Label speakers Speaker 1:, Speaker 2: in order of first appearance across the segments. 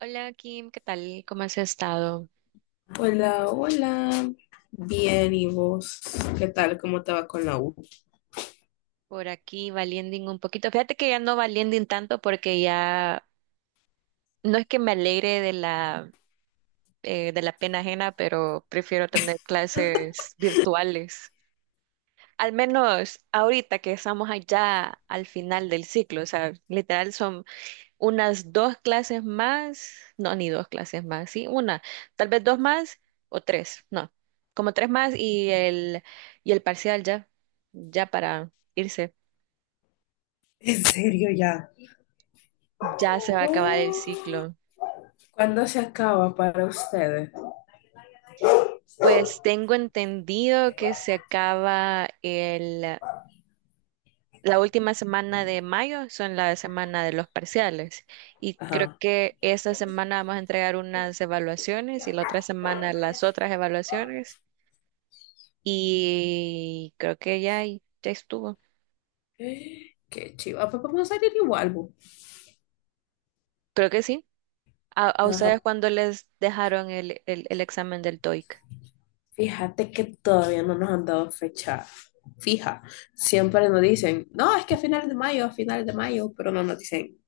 Speaker 1: Hola Kim, ¿qué tal? ¿Cómo has estado?
Speaker 2: Hola, hola. Bien, ¿y vos? ¿Qué tal? ¿Cómo te va con la U?
Speaker 1: Por aquí valiending un poquito. Fíjate que ya no valiending tanto porque ya no es que me alegre de la pena ajena, pero prefiero tener clases virtuales. Al menos ahorita que estamos allá al final del ciclo, o sea, literal son unas dos clases más, no, ni dos clases más, sí, una, tal vez dos más o tres, no, como tres más y el parcial ya, ya para irse.
Speaker 2: En serio, ya.
Speaker 1: Ya se va a acabar el
Speaker 2: Oh,
Speaker 1: ciclo.
Speaker 2: ¿cuándo se acaba para ustedes?
Speaker 1: Pues tengo entendido que se acaba la última semana de mayo, son la semana de los parciales. Y creo
Speaker 2: Ajá.
Speaker 1: que esta semana vamos a entregar unas evaluaciones y la otra semana las otras evaluaciones. Y creo que ya, ya estuvo.
Speaker 2: Qué chiva. Pues vamos a salir igual, bu.
Speaker 1: Creo que sí. ¿A
Speaker 2: Ajá.
Speaker 1: ustedes cuándo les dejaron el examen del TOEIC?
Speaker 2: Fíjate que todavía no nos han dado fecha fija. Siempre nos dicen, no, es que a finales de mayo, a finales de mayo, pero no nos dicen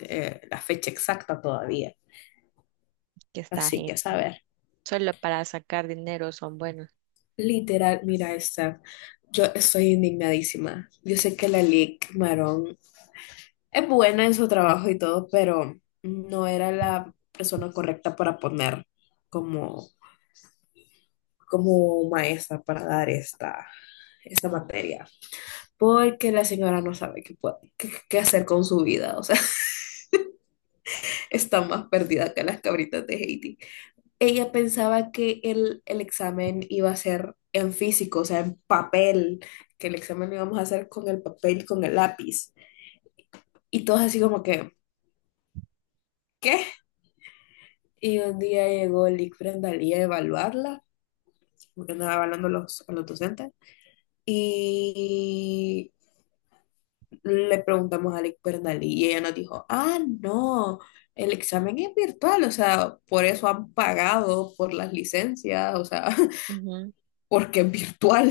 Speaker 2: la fecha exacta todavía.
Speaker 1: Que está
Speaker 2: Así que,
Speaker 1: gente.
Speaker 2: ¿sabes?
Speaker 1: Solo para sacar dinero son buenos.
Speaker 2: Literal, mira esta. Yo estoy indignadísima. Yo sé que la Lic Marón es buena en su trabajo y todo, pero no era la persona correcta para poner como, como maestra para dar esta materia. Porque la señora no sabe qué hacer con su vida. O sea, está más perdida que las cabritas de Haití. Ella pensaba que el examen iba a ser en físico, o sea, en papel, que el examen lo íbamos a hacer con el papel, con el lápiz. Y todos así como que, ¿qué? Y un día llegó Lick Brendalí a evaluarla, porque andaba evaluando a los docentes, y le preguntamos a Lick Brendalí y ella nos dijo, ah, no, el examen es virtual, o sea, por eso han pagado por las licencias, o sea,
Speaker 1: Ujú.
Speaker 2: porque es virtual.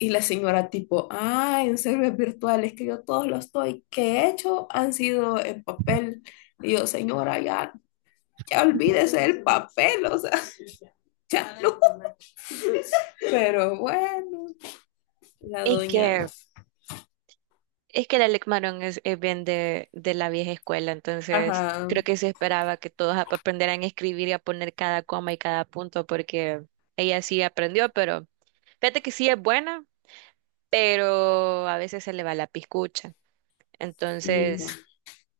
Speaker 2: Y la señora tipo, ah, en server virtual, es que yo todos los estoy que he hecho han sido en papel. Y yo, señora, ya, ya olvídese del papel, o sea, ya no. Pero bueno, la
Speaker 1: Es
Speaker 2: doña,
Speaker 1: que Es que el Alec Maron es bien de la vieja escuela, entonces
Speaker 2: ajá,
Speaker 1: creo que se esperaba que todos aprendieran a escribir y a poner cada coma y cada punto, porque ella sí aprendió, pero fíjate que sí es buena, pero a veces se le va la piscucha.
Speaker 2: sí.
Speaker 1: Entonces,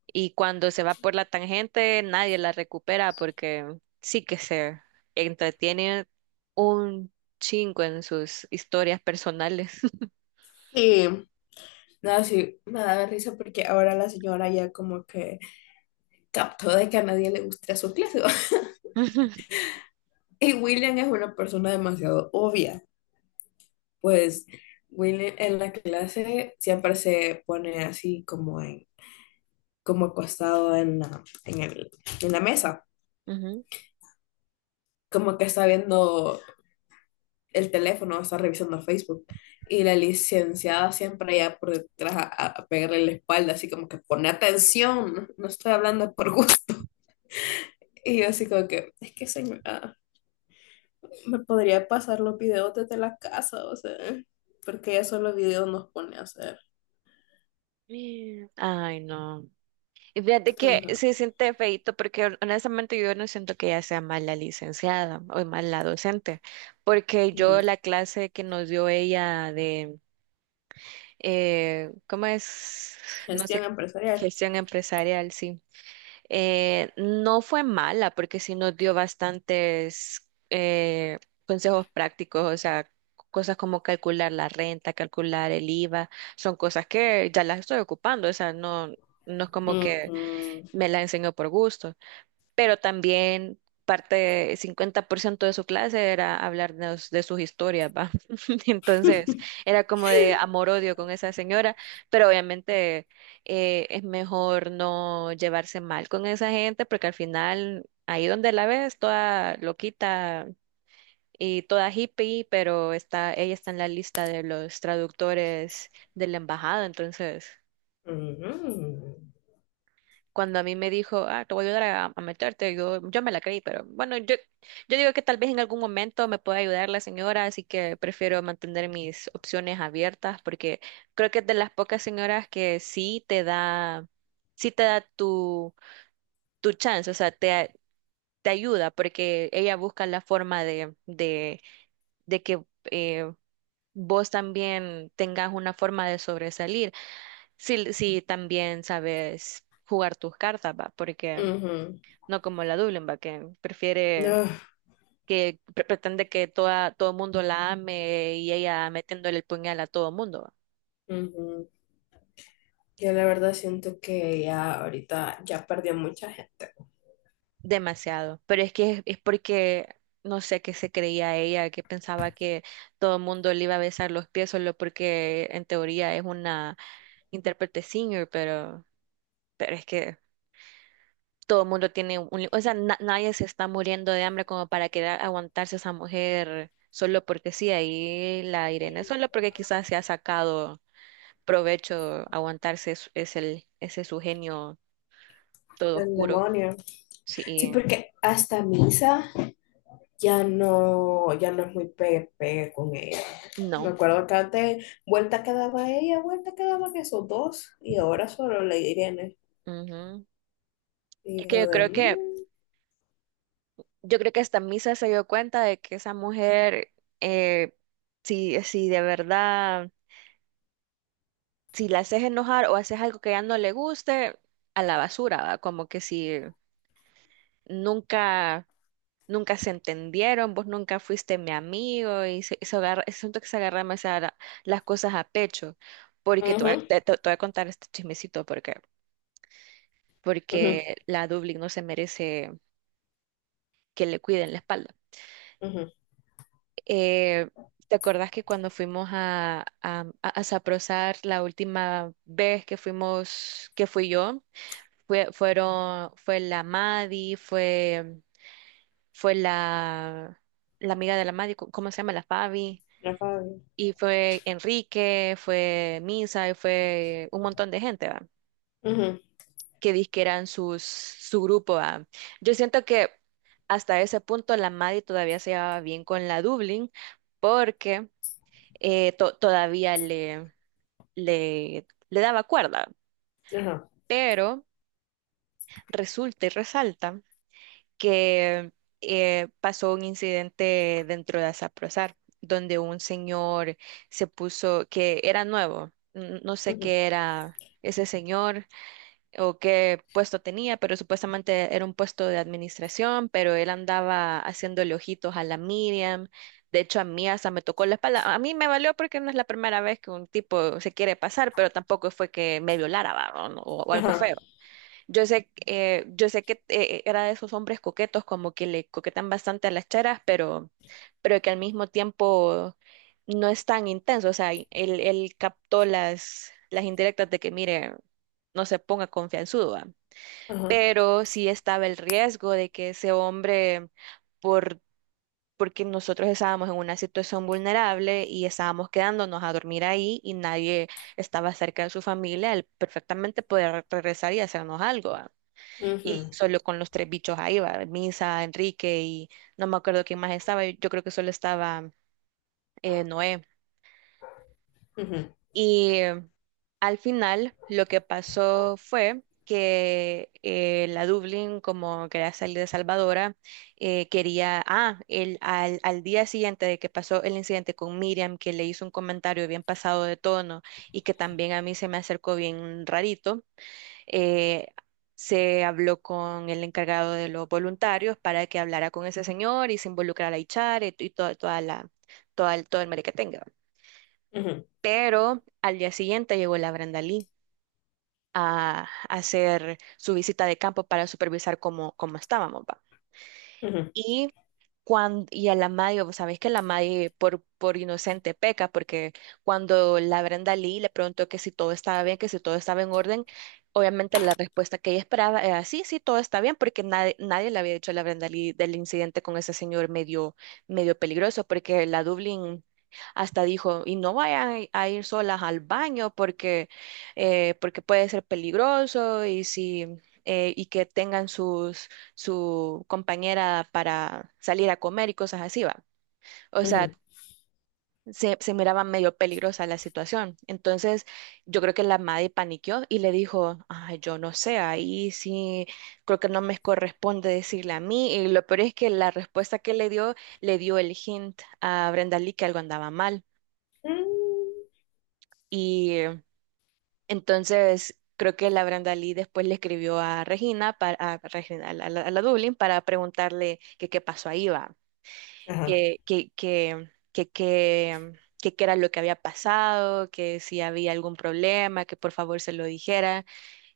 Speaker 1: y cuando se va por la tangente, nadie la recupera porque sí que se entretiene un chingo en sus historias personales.
Speaker 2: Sí, nada, sí, me da risa porque ahora la señora ya como que captó de que a nadie le gusta su clase. Y William es una persona demasiado obvia. Pues Will en la clase siempre se pone así como en, como acostado en la mesa,
Speaker 1: Ujú.
Speaker 2: como que está viendo el teléfono, está revisando Facebook. Y la licenciada siempre ya por detrás a pegarle la espalda, así como que pone atención, no no estoy hablando por gusto. Y yo así como que, es que señora, me podría pasar los videos desde la casa, o sea, porque ya solo videos nos pone a hacer.
Speaker 1: Ay, no. Y fíjate que
Speaker 2: Ajá,
Speaker 1: sí siente feíto porque honestamente yo no siento que ella sea mala licenciada o mala docente, porque yo
Speaker 2: ujú.
Speaker 1: la clase que nos dio ella ¿cómo es? No
Speaker 2: Gestión
Speaker 1: sé,
Speaker 2: empresarial.
Speaker 1: gestión empresarial, sí. No fue mala porque sí nos dio bastantes consejos prácticos, o sea, cosas como calcular la renta, calcular el IVA, son cosas que ya las estoy ocupando, o sea, no, no es como que
Speaker 2: Ujú,
Speaker 1: me la enseñó por gusto, pero también parte, 50% de su clase era hablarnos de sus historias, ¿va? Entonces, era como de amor-odio con esa señora, pero obviamente es mejor no llevarse mal con esa gente, porque al final, ahí donde la ves, toda loquita y toda hippie, pero está, ella está en la lista de los traductores de la embajada, entonces...
Speaker 2: ujú,
Speaker 1: cuando a mí me dijo, ah, te voy a ayudar a meterte, yo me la creí, pero bueno, yo digo que tal vez en algún momento me pueda ayudar la señora, así que prefiero mantener mis opciones abiertas porque creo que es de las pocas señoras que sí te da tu chance, o sea, te ayuda porque ella busca la forma de que... eh, vos también tengas una forma de sobresalir, si también sabes jugar tus cartas, ¿va? Porque
Speaker 2: ujú.
Speaker 1: no como la Dublinba, que prefiere,
Speaker 2: No,
Speaker 1: que pretende que todo el mundo la ame y ella metiéndole el puñal a todo el mundo.
Speaker 2: ujú. Yo la verdad siento que ya ahorita ya perdió mucha gente.
Speaker 1: Demasiado. Pero es que es porque, no sé qué se creía ella, que pensaba que todo el mundo le iba a besar los pies solo porque en teoría es una intérprete senior, pero es que todo el mundo tiene un... o sea, nadie se está muriendo de hambre como para querer aguantarse a esa mujer. Solo porque sí, ahí la Irene, solo porque quizás se ha sacado provecho aguantarse es el, ese su genio todo
Speaker 2: El
Speaker 1: oscuro.
Speaker 2: demonio. Sí,
Speaker 1: Sí,
Speaker 2: porque hasta misa ya no, ya no es muy pegue, pegue con ella. Me
Speaker 1: no.
Speaker 2: acuerdo que antes vuelta que daba ella, vuelta que daban esos dos, y ahora solo la Irene.
Speaker 1: Ujú. Es
Speaker 2: Y
Speaker 1: que
Speaker 2: yo
Speaker 1: yo
Speaker 2: de
Speaker 1: creo que, yo creo que hasta Misa se dio cuenta de que esa mujer, eh, si de verdad, si la haces enojar o haces algo que ya no le guste, a la basura, ¿va? Como que si nunca, nunca se entendieron, vos nunca fuiste mi amigo y se agarra, siento que se agarra demasiado las cosas a pecho porque te voy a,
Speaker 2: ujú,
Speaker 1: te voy a contar este chismecito,
Speaker 2: ujú,
Speaker 1: porque la Dublín no se merece que le cuiden la espalda.
Speaker 2: ujú,
Speaker 1: Eh, ¿Te acordás que cuando fuimos a Saprosar la última vez que fuimos, que fui yo, fue la Madi, fue la, la amiga de la Madi, ¿cómo se llama? La Fabi.
Speaker 2: la Fabi,
Speaker 1: Y fue Enrique, fue Misa, y fue un montón de gente, ¿va?
Speaker 2: ujú,
Speaker 1: Que dizque eran sus, su grupo. Ah, yo siento que hasta ese punto la Maddie todavía se llevaba bien con la Dublin porque todavía le daba cuerda.
Speaker 2: ajá,
Speaker 1: Pero resulta y resalta que pasó un incidente dentro de Asaprozar, donde un señor se puso, que era nuevo, no sé
Speaker 2: ujú,
Speaker 1: qué era ese señor o qué puesto tenía, pero supuestamente era un puesto de administración, pero él andaba haciéndole ojitos a la Miriam. De hecho, a mí hasta me tocó la espalda. A mí me valió porque no es la primera vez que un tipo se quiere pasar, pero tampoco fue que me violara, va, O, no- o algo
Speaker 2: ajá,
Speaker 1: feo. Yo sé que era de esos hombres coquetos, como que le coquetan bastante a las cheras, pero que al mismo tiempo no es tan intenso. O sea, él captó las indirectas de que, mire, no se ponga confianzudo, ¿va?
Speaker 2: ajá,
Speaker 1: Pero sí estaba el riesgo de que ese hombre, por, porque nosotros estábamos en una situación vulnerable y estábamos quedándonos a dormir ahí y nadie estaba cerca de su familia, él perfectamente podía regresar y hacernos algo. Y
Speaker 2: ujú,
Speaker 1: solo con los tres bichos ahí va, Misa, Enrique y no me acuerdo quién más estaba. Yo creo que solo estaba Noé.
Speaker 2: ujú,
Speaker 1: Y al final lo que pasó fue que la Dublín, como quería salir de Salvadora, quería, ah, el, al, al día siguiente de que pasó el incidente con Miriam, que le hizo un comentario bien pasado de tono y que también a mí se me acercó bien rarito, eh, se habló con el encargado de los voluntarios para que hablara con ese señor y se involucrara a Ichar y toda, todo el mere que tenga.
Speaker 2: ujú,
Speaker 1: Pero al día siguiente llegó la Brenda Lee a hacer su visita de campo para supervisar cómo, cómo estábamos, ¿va?
Speaker 2: ujú.
Speaker 1: Y, cuando, y a la Madio, vos sabés que la Madio por inocente peca, porque cuando la Brenda Lee le preguntó que si todo estaba bien, que si todo estaba en orden, obviamente la respuesta que ella esperaba era sí, sí, todo está bien, porque nadie, nadie le había dicho a la Brenda Lee del incidente con ese señor medio, medio peligroso, porque la Dublín hasta dijo, y no vayan a ir solas al baño porque, porque puede ser peligroso y si... y que tengan sus, su compañera para salir a comer y cosas así, va. O sea,
Speaker 2: Ujú.
Speaker 1: se miraba medio peligrosa la situación. Entonces, yo creo que la madre paniqueó y le dijo, ay, yo no sé, ahí sí, creo que no me corresponde decirle a mí. Y lo peor es que la respuesta que le dio el hint a Brenda Lee que algo andaba mal.
Speaker 2: Mm,
Speaker 1: Y entonces... Creo que la Brenda Lee después le escribió a Regina, para, a, Regina, a la Dublin, para preguntarle que qué pasó ahí, va.
Speaker 2: ajá.
Speaker 1: que, que, que, que, que, que qué era lo que había pasado, que si había algún problema, que por favor se lo dijera.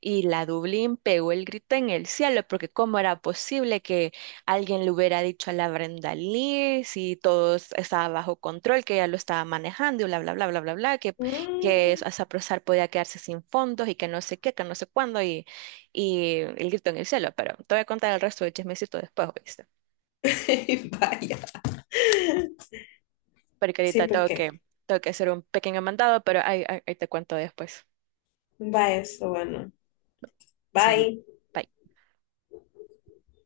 Speaker 1: Y la Dublín pegó el grito en el cielo, porque cómo era posible que alguien le hubiera dicho a la Brenda Lee si todo estaba bajo control, que ella lo estaba manejando y bla, bla, bla, bla, bla, bla, que
Speaker 2: Mm.
Speaker 1: Saprosar podía quedarse sin fondos y que no sé qué, que no sé cuándo, y el grito en el cielo. Pero te voy a contar el resto del chismecito después,
Speaker 2: Vaya.
Speaker 1: porque
Speaker 2: Sí,
Speaker 1: ahorita
Speaker 2: por qué
Speaker 1: tengo que hacer un pequeño mandado, pero ahí, ahí ahí te cuento después.
Speaker 2: va eso, bueno.
Speaker 1: Sal.
Speaker 2: Bye.
Speaker 1: Bye.